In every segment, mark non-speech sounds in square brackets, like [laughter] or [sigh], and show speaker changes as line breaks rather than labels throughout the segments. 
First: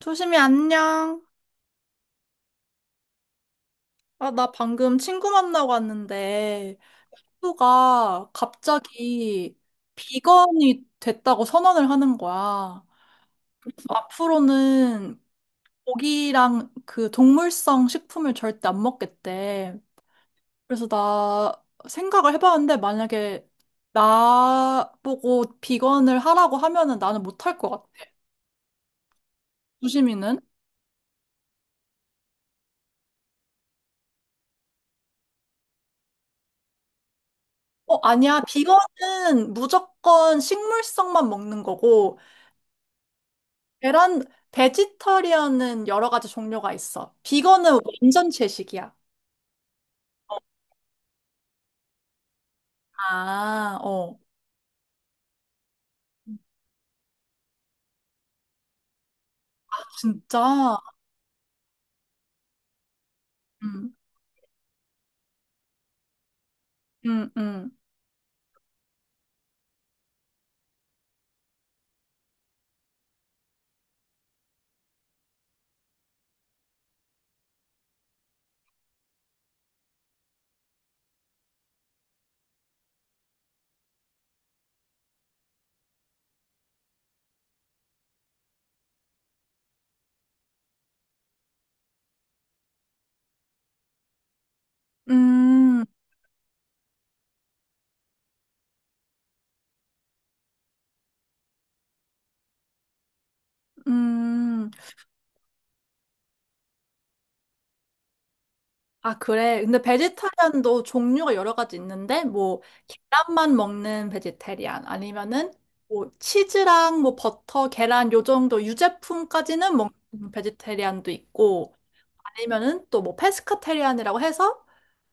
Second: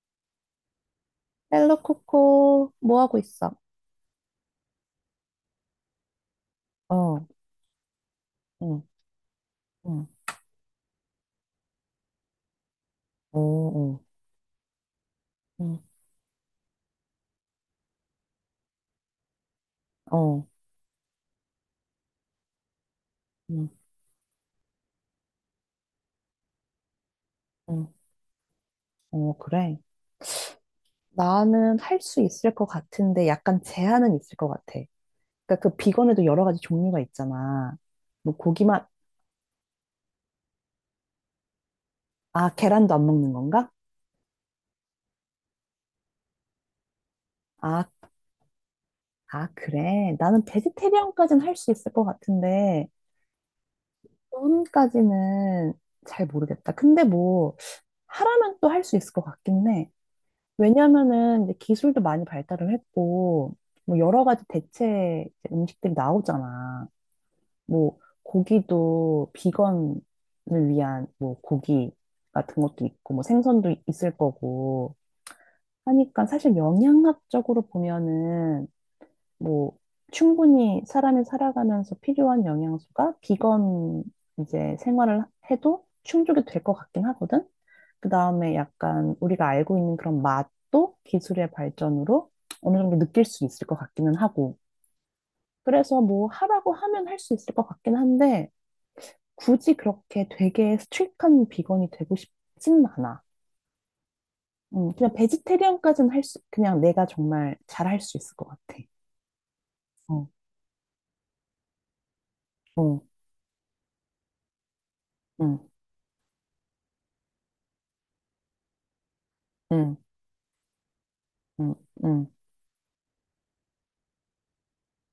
조심히 안녕.
헬로 코코, 뭐 하고 있어?
아, 나 방금 친구 만나고 왔는데,
어,
친구가
응,
갑자기
응,
비건이 됐다고 선언을 하는 거야.
어,
그래서
어,
앞으로는
음.
고기랑 그 동물성 식품을 절대 안 먹겠대.
어,
그래서 나 생각을 해봤는데, 만약에
응,
나보고 비건을 하라고 하면은 나는 못 할 것
응,
같아.
어, 그래. 음.
조심히는.
나는 할 수 있을 것 같은데 약간 제한은 있을 것 같아. 그러니까 그 비건에도 여러 가지 종류가 있잖아.
어,
뭐
아니야.
고기만,
비건은 무조건 식물성만 먹는 거고,
아, 계란도 안 먹는 건가?
계란, 베지터리언은 여러 가지 종류가 있어. 비건은
아,
완전 채식이야.
아, 그래. 나는 베지테리언까지는 할 수 있을 것 같은데
아, 어.
돈까지는 잘 모르겠다. 근데 뭐 하라면 또 할 수 있을 것 같긴 해.
진짜?
왜냐면은 이제 기술도 많이 발달을 했고,
음,
뭐 여러 가지 대체 이제 음식들이 나오잖아.
음, 음.
뭐 고기도 비건을 위한 뭐 고기 같은 것도 있고, 뭐 생선도 있을 거고 하니까 사실 영양학적으로 보면은 뭐 충분히 사람이 살아가면서 필요한 영양소가 비건 이제 생활을 해도 충족이 될 것 같긴 하거든. 그 다음에 약간 우리가 알고 있는 그런 맛도 기술의 발전으로 어느 정도 느낄 수 있을 것 같기는 하고.
음,
그래서 뭐 하라고 하면 할 수 있을 것 같긴 한데 굳이 그렇게 되게 스트릭한 비건이 되고 싶지는 않아.
음.
그냥 베지테리언까지는 할 수, 그냥 내가 정말 잘 할 수 있을 것 같아.
아, 그래. 근데
어,
베지터리안도 종류가 여러 가지 있는데, 뭐,
어,
계란만 먹는 베지테리안, 아니면은,
응,
뭐, 치즈랑 뭐, 버터, 계란, 요 정도 유제품까지는
응,
먹는 베지테리안도 있고,
응, 응.
아니면은 또 뭐, 페스카테리안이라고 해서,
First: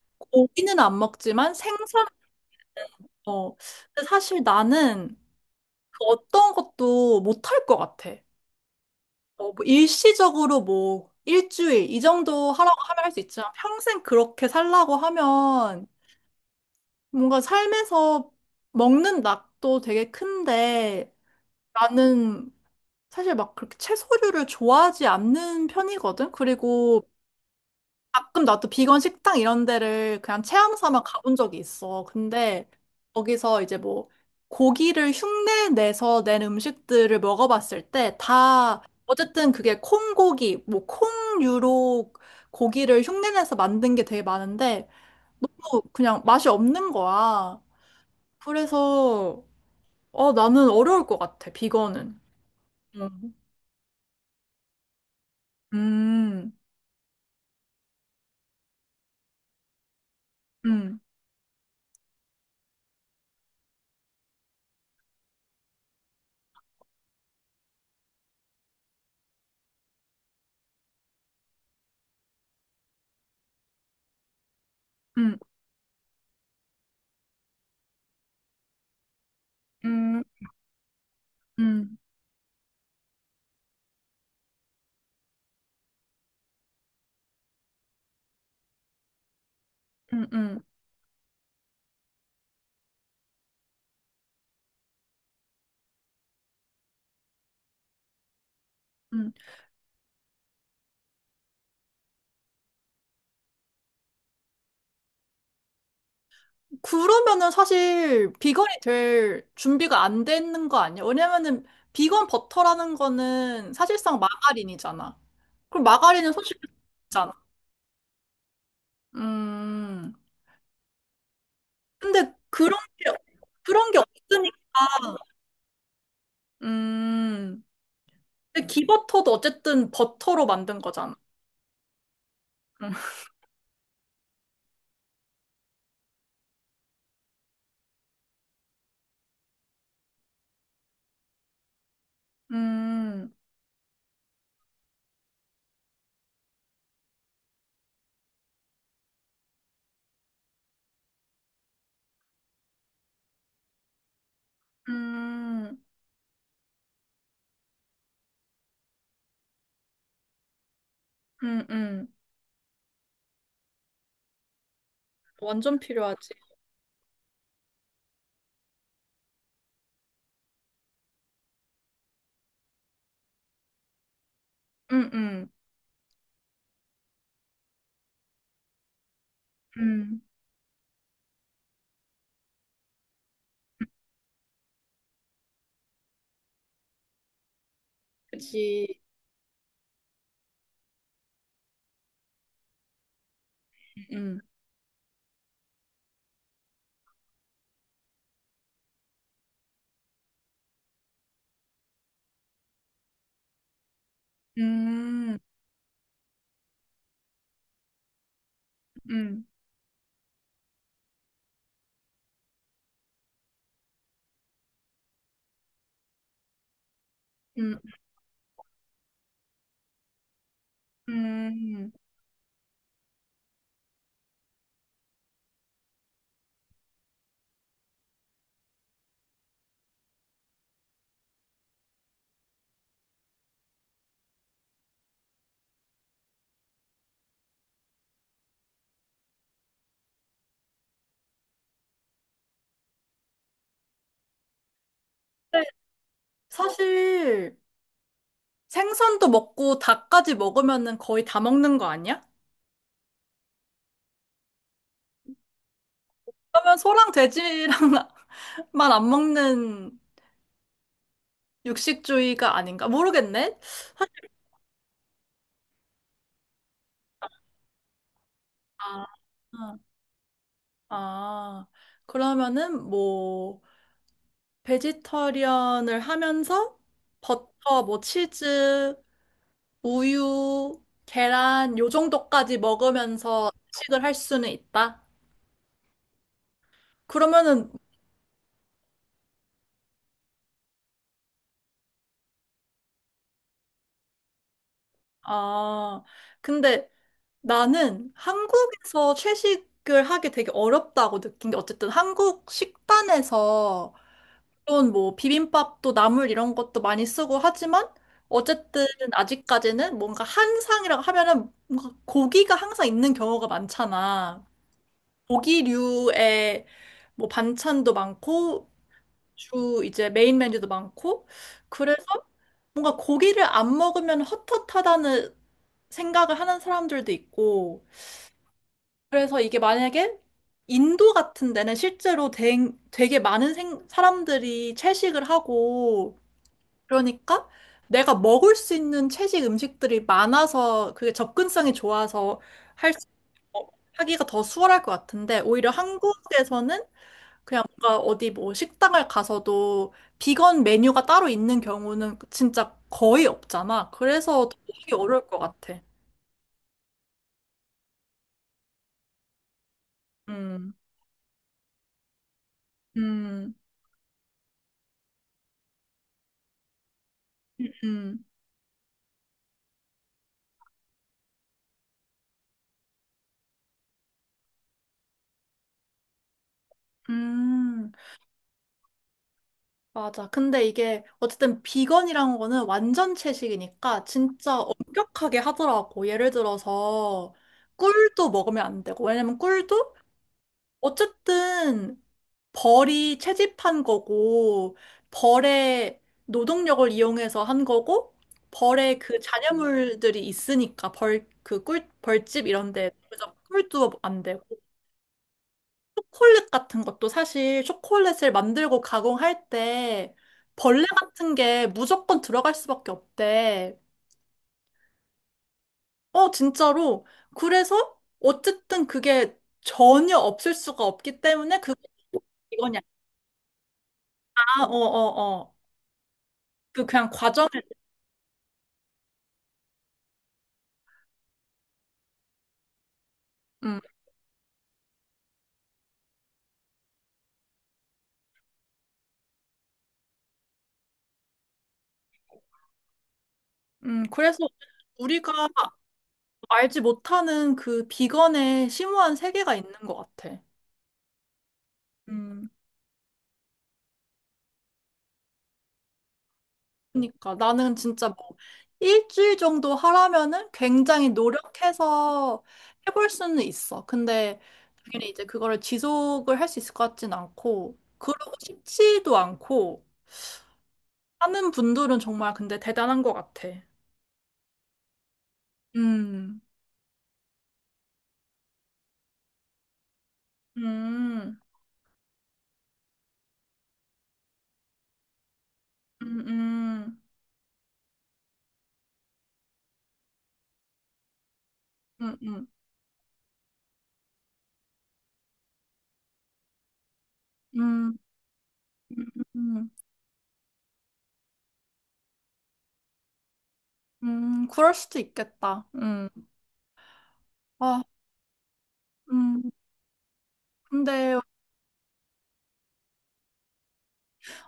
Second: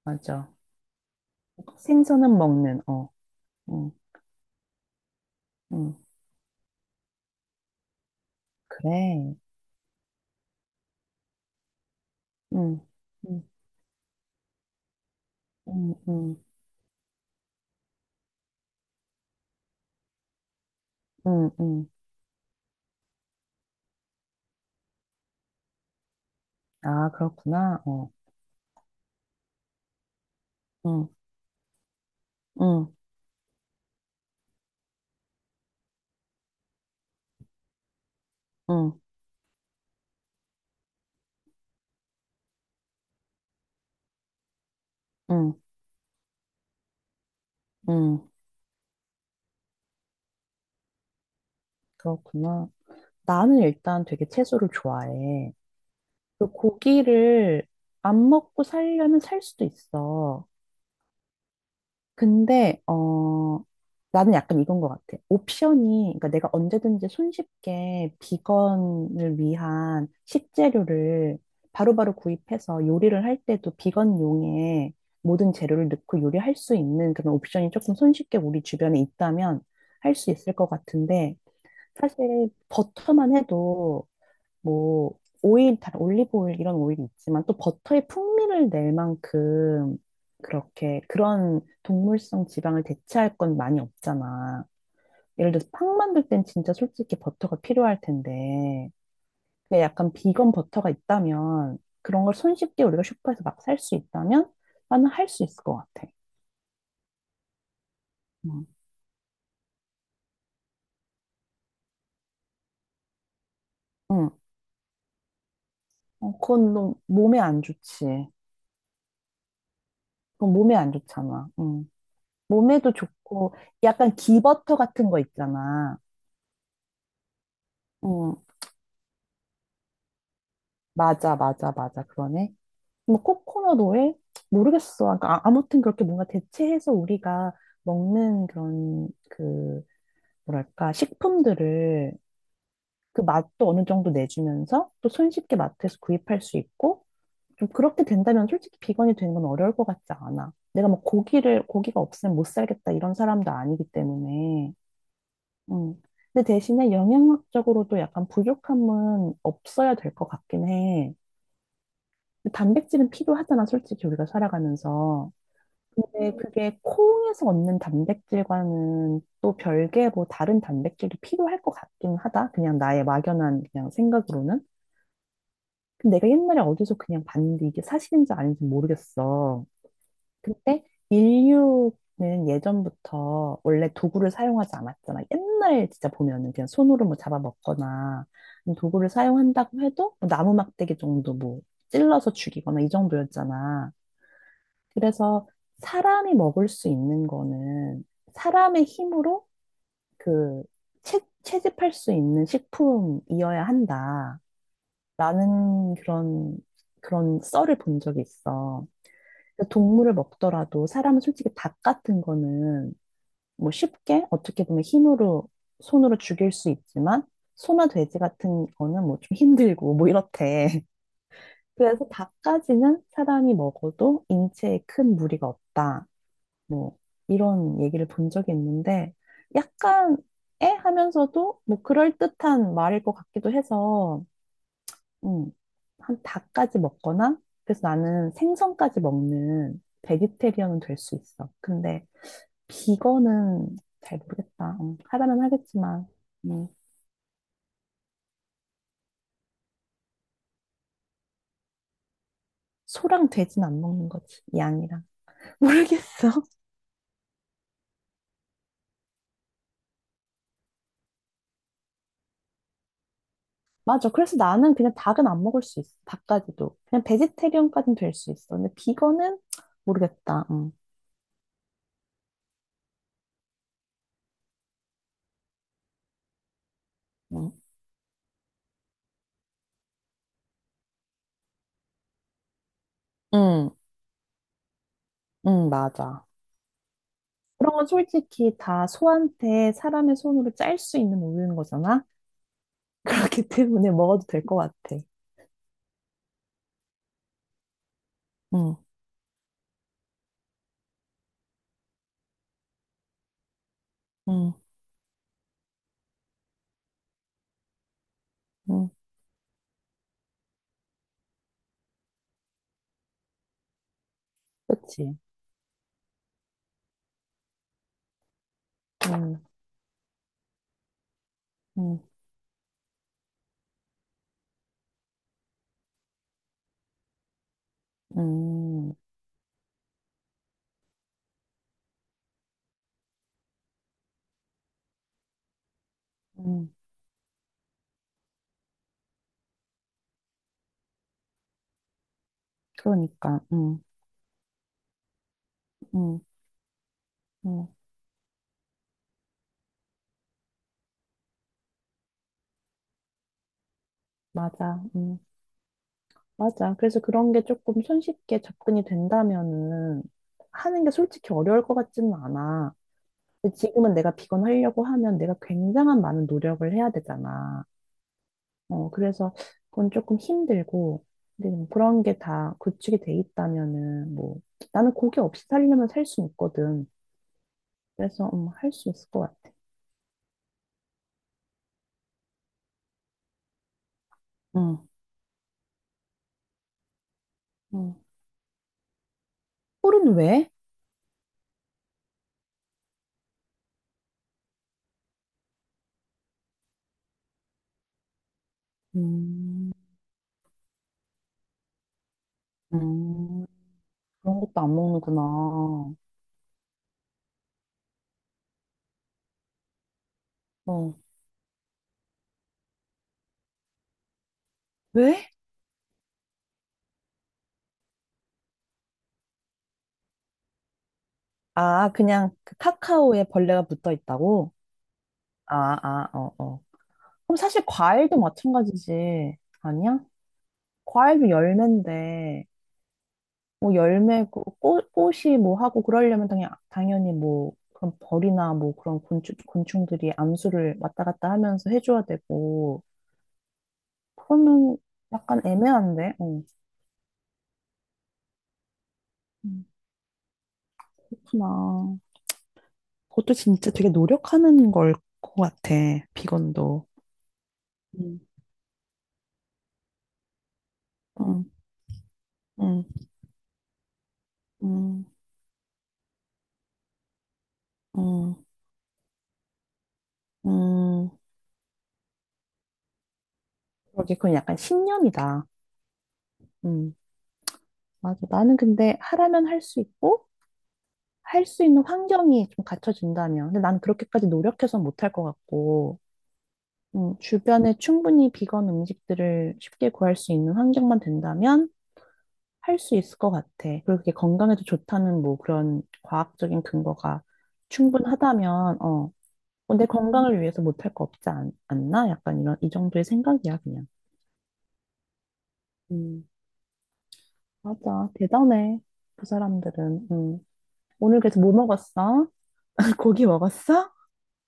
맞아.
고기는 안 먹지만 생선,
생선은 먹는, 어,
어,
응,
근데 사실 나는
응,
그 어떤 것도 못할 것 같아.
그래.
어, 뭐 일시적으로 뭐 일주일 이 정도 하라고
응,
하면 할 수
응
있지만 평생 그렇게 살라고 하면
응, 응,
뭔가 삶에서 먹는 낙도 되게 큰데
응, 응.
나는 사실 막 그렇게 채소류를 좋아하지 않는 편이거든. 그리고
아, 그렇구나. 어,
가끔 나도 비건 식당 이런 데를 그냥 체험 삼아
응,
가본 적이 있어. 근데
응,
거기서 이제 뭐 고기를 흉내 내서 낸 음식들을 먹어봤을 때 다
응,
어쨌든 그게 콩고기, 뭐 콩류로 고기를 흉내 내서 만든 게 되게 많은데
응,
뭐 그냥 맛이 없는 거야.
응.
그래서 어 나는 어려울 것 같아 비건은.
그렇구나.
음,
나는 일단 되게 채소를 좋아해. 그
음,
고기를 안 먹고 살려면 살 수도 있어.
음,
근데 나는 약간 이건 것 같아. 옵션이 그러니까 내가 언제든지 손쉽게 비건을 위한 식재료를 바로바로 구입해서 요리를 할 때도 비건용의
음,
모든 재료를 넣고 요리할 수 있는 그런 옵션이 조금 손쉽게 우리 주변에 있다면 할
음,
수 있을 것 같은데
음,
사실 버터만 해도 뭐 오일, 다 올리브 오일 이런 오일이 있지만 또 버터의 풍미를 낼 만큼
음, 음.
그렇게 그런 동물성 지방을 대체할 건 많이 없잖아. 예를 들어서 팡 만들 땐 진짜 솔직히 버터가 필요할 텐데
음.
근데 약간 비건 버터가 있다면 그런 걸 손쉽게 우리가 슈퍼에서 막 살 수 있다면 나는 할 수 있을 것 같아.
그러면은 사실
응.
비건이 될 준비가 안 되는 거 아니야? 왜냐면은 비건 버터라는 거는 사실상
응.
마가린이잖아. 그럼
어,
마가린은 손실게
그건 너무
잖아.
몸에 안 좋지.
음.
그건 몸에 안 좋잖아. 응.
근데 그런
몸에도
게
좋고
그런 게
약간
없으니까.
기버터 같은 거 있잖아.
음.
응.
근데 기버터도 어쨌든 버터로 만든 거잖아.
맞아, 맞아, 맞아. 그러네. 뭐
[laughs]
코코넛 오일? 모르겠어. 그러니까 아무튼 그렇게 뭔가 대체해서 우리가 먹는 그런 그 뭐랄까 식품들을 그
음.
맛도 어느 정도 내주면서 또 손쉽게 마트에서 구입할 수 있고 좀 그렇게 된다면 솔직히 비건이 되는 건 어려울 것 같지 않아. 내가 뭐 고기를 고기가 없으면 못 살겠다 이런 사람도 아니기 때문에.
음.
음. 근데 대신에 영양학적으로도 약간 부족함은 없어야 될 것 같긴 해.
음. 음. 음.
단백질은 필요하잖아, 솔직히 우리가 살아가면서.
완전
근데
필요하지.
그게 콩에서 얻는 단백질과는 또 별개로 다른 단백질이 필요할 것 같긴 하다. 그냥 나의 막연한 그냥 생각으로는.
음. 음.
근데 내가 옛날에 어디서 그냥 봤는데 이게 사실인지 아닌지 모르겠어.
음.
근데 인류는 예전부터 원래 도구를 사용하지 않았잖아. 옛날 진짜 보면은 그냥 손으로 뭐 잡아먹거나
그치.
도구를 사용한다고 해도 뭐 나무 막대기 정도 뭐 찔러서 죽이거나 이 정도였잖아.
음.
그래서 사람이 먹을 수 있는 거는 사람의 힘으로 그 채집할 수 있는 식품이어야 한다라는
음.
그런 그런 썰을 본 적이 있어.
음.
그래서 동물을 먹더라도 사람은 솔직히 닭 같은 거는 뭐 쉽게 어떻게 보면 힘으로 손으로 죽일 수 있지만
음.
소나 돼지 같은 거는 뭐 좀 힘들고 뭐 이렇대. [laughs]
음.
그래서 닭까지는 사람이 먹어도 인체에 큰 무리가 없다. 뭐 이런 얘기를 본 적이 있는데 약간 애 하면서도 뭐 그럴듯한 말일 것 같기도 해서 음, 한 닭까지 먹거나 그래서 나는 생선까지 먹는 베지테리언은 될 수 있어. 근데 비건은 잘 모르겠다. 하라면 하겠지만 음,
사실 생선도 먹고 닭까지 먹으면은 거의 다 먹는 거 아니야?
소랑 돼지는 안 먹는 거지. 양이랑. [laughs] 모르겠어.
그러면 소랑 돼지랑만 [laughs] 안 먹는 육식주의가 아닌가? 모르겠네.
맞아. 그래서 나는 그냥 닭은 안 먹을 수 있어. 닭까지도. 그냥 베지테리언까지는 될 수 있어. 근데
아,
비건은
응.
모르겠다. 음.
아, 아. 그러면은 뭐 베지터리언을 하면서
응,
버터, 뭐 치즈, 우유, 계란 요 정도까지 먹으면서
응,
식을 할 수는 있다.
응, 맞아.
그러면은,
그런 건 솔직히 다 소한테 사람의 손으로 짤 수 있는 우유인 거잖아? [laughs] 그렇기 때문에 먹어도 될 것 같아.
아, 근데 나는
응,
한국에서 채식을 하기 되게 어렵다고 느낀 게 어쨌든 한국 식단에서
응,
물론 뭐 비빔밥도 나물 이런 것도 많이 쓰고 하지만 어쨌든
응,
아직까지는 뭔가 한상이라고 하면은 뭔가 고기가 항상 있는 경우가 많잖아.
그치.
고기류의 뭐 반찬도 많고
응,
주 이제 메인 메뉴도 많고
응,
그래서 뭔가 고기를 안 먹으면 헛헛하다는 생각을 하는 사람들도 있고
응,
그래서 이게 만약에 인도 같은 데는 실제로 되게 많은 사람들이 채식을 하고
응.
그러니까 내가 먹을 수 있는 채식 음식들이 많아서 그게 접근성이 좋아서 할 수,
그러니까,
어,
응,
하기가 더 수월할 것 같은데 오히려
응,
한국에서는 그냥
응,
뭔가 어디 뭐 식당을 가서도 비건 메뉴가 따로 있는 경우는 진짜 거의 없잖아. 그래서
맞아,
되게
응,
어려울 것 같아.
맞아. 그래서 그런 게 조금 손쉽게 접근이 된다면은
음,
하는 게 솔직히 어려울 것 같지는 않아.
음,
근데 지금은 내가 비건 하려고 하면 내가 굉장한 많은 노력을 해야 되잖아.
음,
어, 그래서 그건 조금 힘들고, 근데 좀 그런 게 다 구축이 돼 있다면은, 뭐, 나는 고기 없이 살려면 살 수 있거든.
음.
그래서, 할 수 있을 것 같아.
맞아. 근데 이게 어쨌든 비건이란 거는 완전 채식이니까 진짜
응,
엄격하게 하더라고. 예를 들어서
응.
꿀도 먹으면 안 되고. 왜냐면 꿀도
꿀은 왜?
어쨌든 벌이 채집한 거고 벌의 노동력을 이용해서 한 거고 벌의 그
음,
잔여물들이 있으니까 벌 그 꿀 벌집 이런 데 그래서
음,
꿀도 안
그런
되고.
것도 안 먹는구나.
초콜릿 같은 것도 사실 초콜릿을 만들고 가공할 때 벌레
어,
같은 게 무조건 들어갈 수밖에 없대.
왜?
어, 진짜로. 그래서 어쨌든 그게 전혀 없을 수가 없기 때문에 그게
아, 그냥 그
이거냐.
카카오에 벌레가 붙어 있다고?
아, 어, 어, 어.
아, 아, 어, 어.
그냥
그럼
과정을,
사실 과일도 마찬가지지. 아니야? 과일도 열매인데, 뭐
음,
열매, 그 꽃, 꽃이 뭐 하고 그러려면 당연히 뭐 그런 벌이나 뭐 그런 곤충들이 암수를 왔다 갔다 하면서 해줘야 되고
그래서
그러면
우리가
약간 애매한데? 어.
알지 못하는 그 비건의 심오한 세계가
음,
있는 것 같아.
그렇구나.
음.
그것도 진짜 되게 노력하는 걸 것 같아, 비건도.
그러니까 나는 진짜
음.
뭐 일주일 정도 하라면은 굉장히
음,
노력해서
음,
해볼 수는 있어. 근데
음,
당연히 이제 그거를 지속을 할 수 있을 것 같진 않고 그러고
음,
싶지도 않고
음.
하는 분들은 정말 근데 대단한 것 같아.
그러게 그건 약간 신념이다.
음,
음, 맞아. 나는 근데 하라면 할 수 있고
음,
할 수 있는 환경이 좀 갖춰진다면. 근데 난 그렇게까지 노력해서 못할 것 같고,
음, 음,
주변에 충분히 비건 음식들을 쉽게 구할 수 있는 환경만 된다면
음, 음,
할 수 있을 것 같아. 그리고 그게 건강에도 좋다는 뭐 그런 과학적인 근거가
음,
충분하다면,
음,
어,
음,
어, 내 건강을 위해서 못할 거 없지 않, 나 약간 이런, 이 정도의 생각이야, 그냥.
그럴 수도 있겠다.
음,
아,
맞아. 대단해. 그
음,
사람들은. 음.
근데
오늘 그래서 뭐 먹었어? [laughs] 고기 먹었어?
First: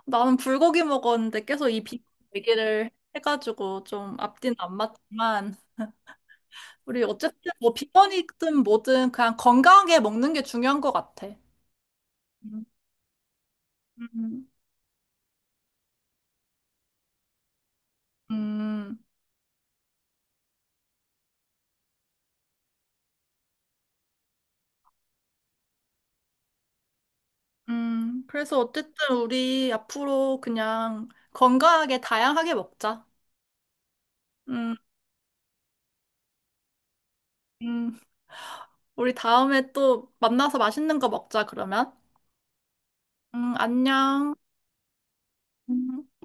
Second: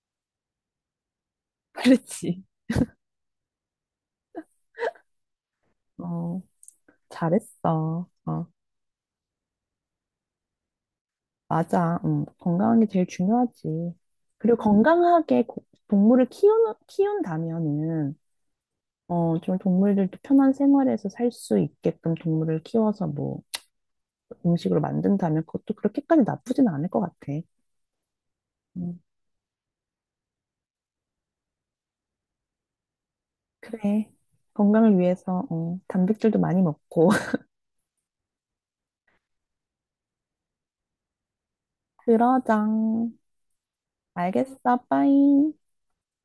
나는 불고기 먹었는데 계속
[laughs]
이 비건
그렇지.
얘기를 해가지고 좀 앞뒤는 안 맞지만
어.
우리 어쨌든 뭐
잘했어. 어,
비건이든 뭐든 그냥 건강하게 먹는 게 중요한 것 같아.
맞아.
음,
건강한 게 제일 중요하지.
음,
그리고 건강하게 동물을 키운다면은,
음,
어, 좀 동물들도 편한 생활에서 살 수 있게끔 동물을 키워서 뭐 음식으로 만든다면 그것도 그렇게까지 나쁘진 않을 것 같아.
그래서
음,
어쨌든 우리 앞으로 그냥 건강하게 다양하게 먹자.
그래.
음,
건강을 위해서, 어, 단백질도 많이 먹고. [laughs]
음. 우리 다음에 또 만나서 맛있는 거 먹자, 그러면.
그러자.
안녕.
알겠어. 빠이.
음.